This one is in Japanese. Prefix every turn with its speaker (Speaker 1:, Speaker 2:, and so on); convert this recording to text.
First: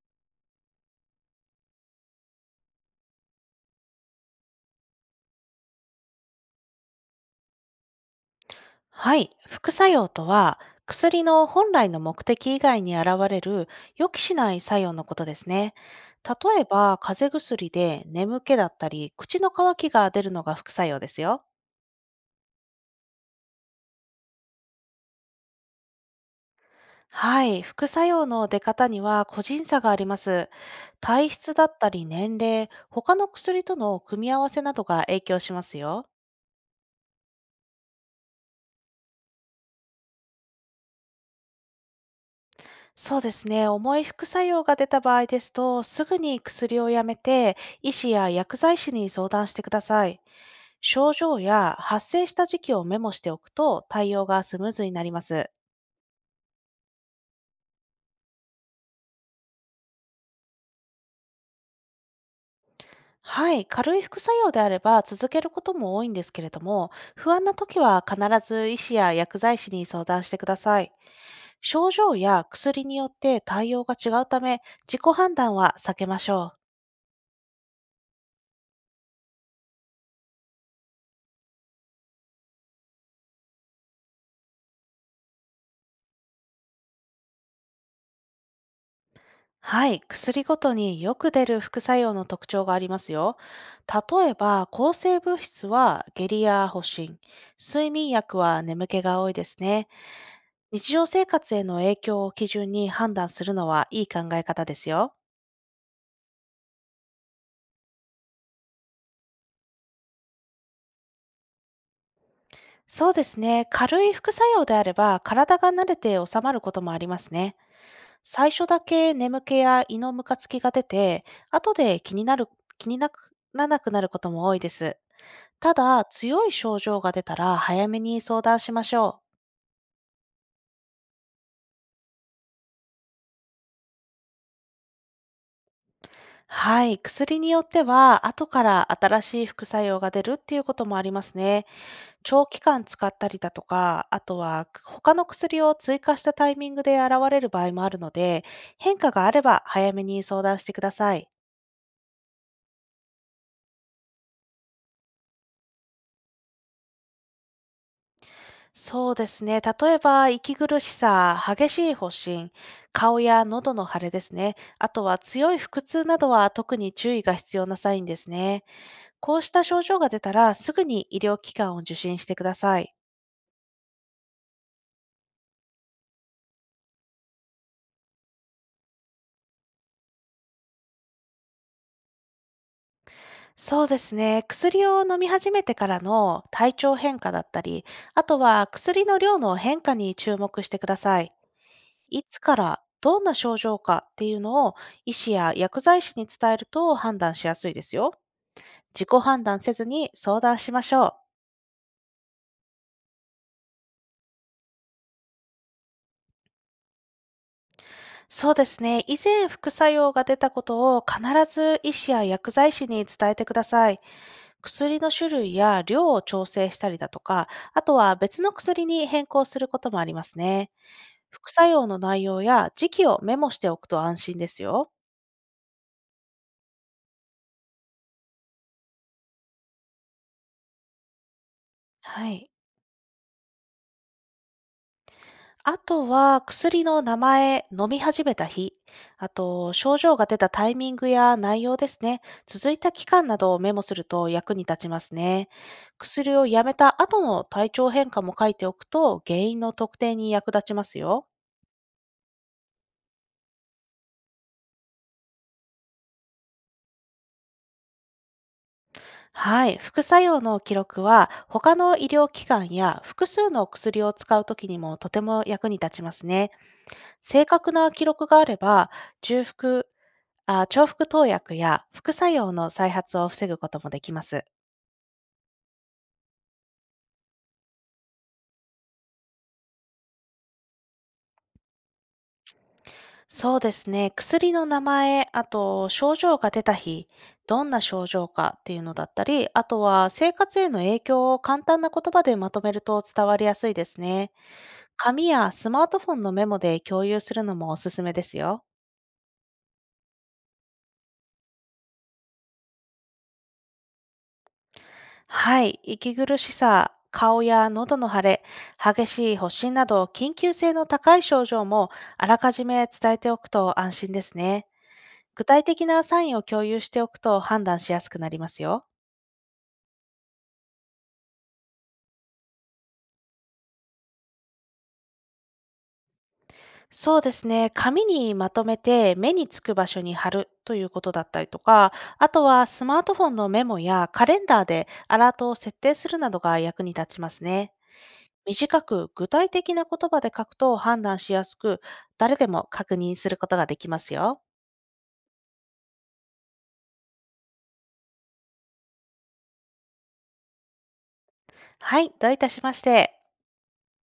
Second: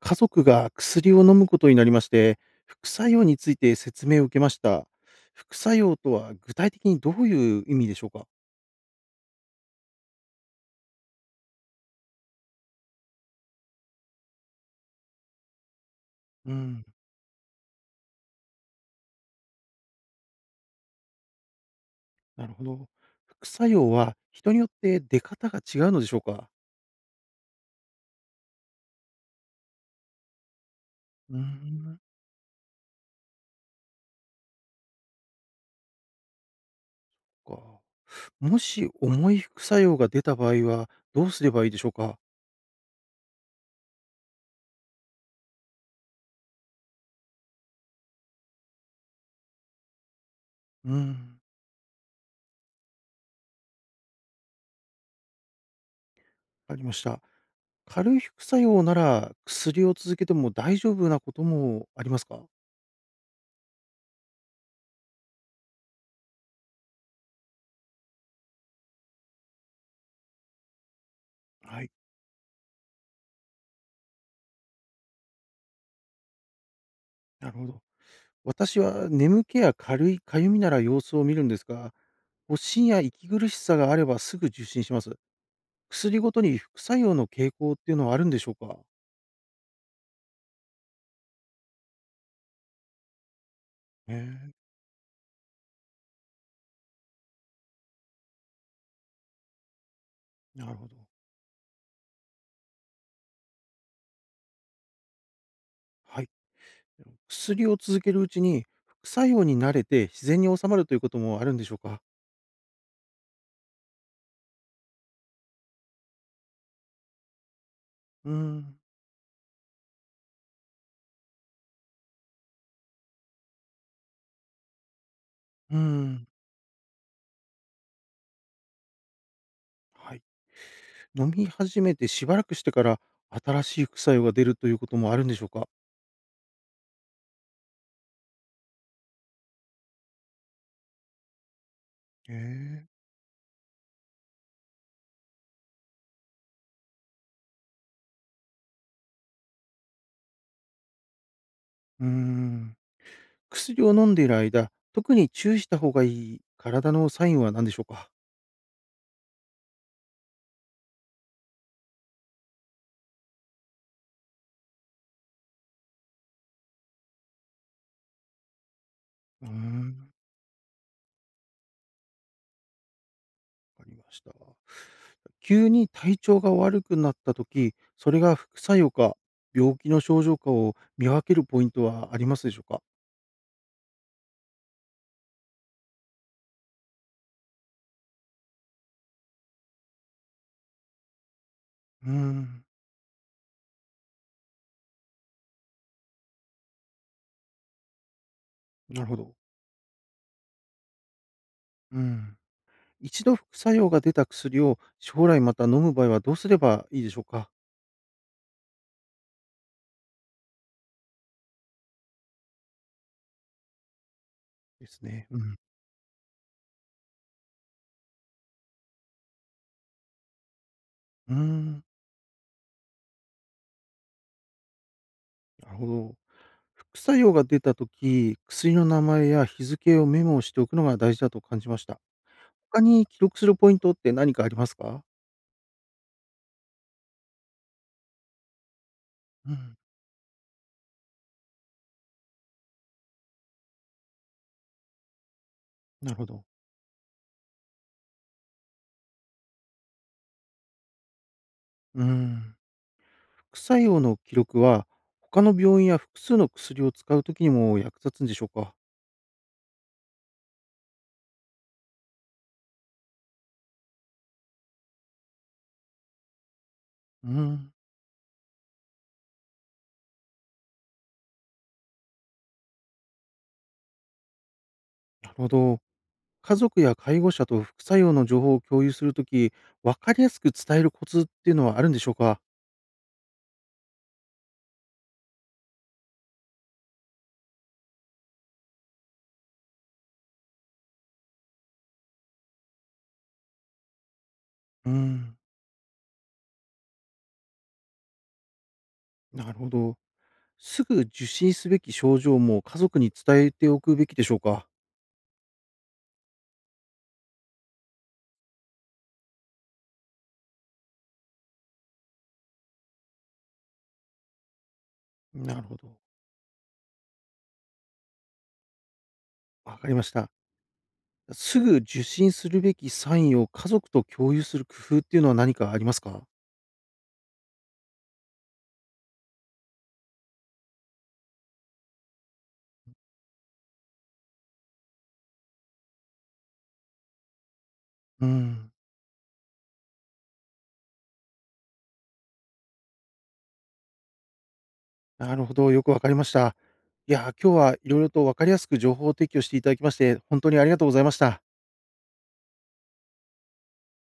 Speaker 1: 家族が薬を飲むことになりまして、副作用について説明を受けました。副作用とは具体的にどういう意味でしょうか？
Speaker 2: はい、副作用とは薬の本来の目的以外に現れる予期しない作用のことですね。
Speaker 1: う
Speaker 2: 例え
Speaker 1: ん、
Speaker 2: ば、風邪薬で眠気だったり、口の渇きが出るのが副作用ですよ。
Speaker 1: なるほど。副作用は人によって出方が違うのでしょうか？
Speaker 2: はい、副作用の出方には個人差があります。体
Speaker 1: うー
Speaker 2: 質だった
Speaker 1: ん、
Speaker 2: り年齢、他の薬との組み合わせなどが影響しますよ。
Speaker 1: そっか。もし重い副作用が出た場合はどうすればいいでしょうか？
Speaker 2: そうですね、重い副作用が出た場合ですと、すぐに薬をやめて、医師や薬剤師に相談してください。
Speaker 1: う
Speaker 2: 症状
Speaker 1: ん、
Speaker 2: や発生した時期をメモしておくと対応がスムーズになります。
Speaker 1: わかりました。軽い副作用なら薬を続けても大丈夫なこともありますか？
Speaker 2: はい、軽い副作用であれば続けることも多いんですけれども、不安な時は必ず医師や薬剤師に相談してください。
Speaker 1: はい、
Speaker 2: 症状や薬によって対応が違うため、自己判断は避けましょう。
Speaker 1: なるほど。私は眠気や軽いかゆみなら様子を見るんですが、発疹や息苦しさがあればすぐ受診します。薬ごとに副作用の傾向っていうのはあるんでしょうか？
Speaker 2: はい、薬ごとによく出る副作用の特徴がありますよ。
Speaker 1: へ
Speaker 2: 例え
Speaker 1: え、
Speaker 2: ば、抗生物質は下痢や発疹、睡眠薬は眠気が多いですね。
Speaker 1: なるほ
Speaker 2: 日
Speaker 1: ど。
Speaker 2: 常生活への影響を基準に判断するのはいい考え方ですよ。
Speaker 1: はい。薬を続けるうちに、副作用に慣れて自然に治まるということもあるんでしょうか？
Speaker 2: そうですね。軽い副作用であれば、体が慣れて収まることもありますね。
Speaker 1: うー
Speaker 2: 最初
Speaker 1: ん、
Speaker 2: だけ眠気や胃のムカつきが出て、後で気にならなくなることも多いです。た
Speaker 1: うー
Speaker 2: だ、
Speaker 1: ん、
Speaker 2: 強い症状が出たら早めに相談しましょう。
Speaker 1: はい。飲み始めてしばらくしてから、新しい副作用が出るということもあるんでしょうか？
Speaker 2: はい。薬によっては、後から新しい副作用が出るっていうこともありますね。
Speaker 1: へ
Speaker 2: 長期間
Speaker 1: え、
Speaker 2: 使ったりだとか、あとは他の薬を追加したタイミングで現れる場合もあるので、変化があれば早めに相談してください。
Speaker 1: うーん。薬を飲んでいる間、特に注意した方がいい体のサインは何でしょうか？
Speaker 2: そうですね。例えば、息苦しさ、激しい発疹、顔や喉の腫れですね。あとは強い腹痛などは特に注意が必要なサインですね。こう
Speaker 1: うー
Speaker 2: した症状が
Speaker 1: ん、
Speaker 2: 出たら、すぐに医療機関を受診してください。
Speaker 1: わかりました。急に体調が悪くなった時、それが副作用か、病気の症状かを見分けるポイントはありますでしょうか？
Speaker 2: そうですね。薬を飲み始めてからの体調変化だったり、あとは薬の量の変化に注目してください。
Speaker 1: うー
Speaker 2: いつか
Speaker 1: ん、
Speaker 2: らどんな症状かっていうのを医師や薬剤師に伝えると判断しやすいですよ。
Speaker 1: な
Speaker 2: 自
Speaker 1: るほ
Speaker 2: 己
Speaker 1: ど。
Speaker 2: 判断せずに相談しましょう。
Speaker 1: うん。一度副作用が出た薬を将来また飲む場合はどうすればいいでしょうか？
Speaker 2: そうですね。以前副作用が出たことを必ず医師や薬剤師に伝えてください。
Speaker 1: で
Speaker 2: 薬
Speaker 1: す
Speaker 2: の
Speaker 1: ね。
Speaker 2: 種
Speaker 1: う
Speaker 2: 類
Speaker 1: ん。
Speaker 2: や量を調整したりだとか、あとは別の薬に変更することもありますね。
Speaker 1: うー
Speaker 2: 副作
Speaker 1: ん、
Speaker 2: 用の内容や時期をメモしておくと安心ですよ。
Speaker 1: なるほど。副作用が出たとき、薬の名前や日付をメモをしておくのが大事だと感じました。
Speaker 2: はい。
Speaker 1: 他に記録するポイントって何かありますか？
Speaker 2: あとは薬の名前、飲み始めた日、あ
Speaker 1: う
Speaker 2: と
Speaker 1: ん、
Speaker 2: 症状が出たタイミングや内容ですね、続いた期間などをメモすると役に立ちますね。
Speaker 1: なるほ
Speaker 2: 薬
Speaker 1: ど。
Speaker 2: をやめた後の体調変化も書いておくと原因の特定に役立ちますよ。
Speaker 1: うん。副作用の記録は、他の病院や複数の薬を使うときにも役立つんでしょうか？
Speaker 2: はい、副作用の記録は他の医療機関や複数の薬を使うときにもとても役に立ちますね。
Speaker 1: う
Speaker 2: 正確
Speaker 1: ん、
Speaker 2: な記録があれば、重複、重複投薬や副作用の再発を防ぐこともできます。
Speaker 1: なるほど。家族や介護者と副作用の情報を共有するとき、分かりやすく伝えるコツっていうのはあるんでしょうか？
Speaker 2: そうですね。薬の名前、あと症状が出た日、どんな症状かっていうのだったり、あとは生活への影響を簡単な言葉でまとめると伝わりやすいですね。
Speaker 1: う
Speaker 2: 紙
Speaker 1: ん、
Speaker 2: やスマートフォンのメモで共有するのもおすすめですよ。
Speaker 1: なるほど。すぐ受診すべき症状も家族に伝えておくべきでしょうか？
Speaker 2: はい、息苦しさ、顔や喉の腫れ、激しい発疹など緊急性の高い症状もあらかじめ伝えておくと安心ですね。具
Speaker 1: なる
Speaker 2: 体
Speaker 1: ほ
Speaker 2: 的
Speaker 1: ど。
Speaker 2: なサインを共有しておくと判断しやすくなりますよ。
Speaker 1: わかりました。すぐ受診するべきサインを家族と共有する工夫っていうのは何かありますか？
Speaker 2: そうですね。紙にまとめて目につく場所に貼るということだったりとか、あとはスマートフォンのメモやカレンダーでアラートを設定するなどが役に立ちますね。
Speaker 1: うん、
Speaker 2: 短く具体的な言葉で書くと判断しやすく、誰でも確認することができますよ。
Speaker 1: なるほど、よくわかりました。いや、今日は色々とわかりやすく情報を提供していただきまして、本当にありがとうございました。
Speaker 2: はい、どういたしまして。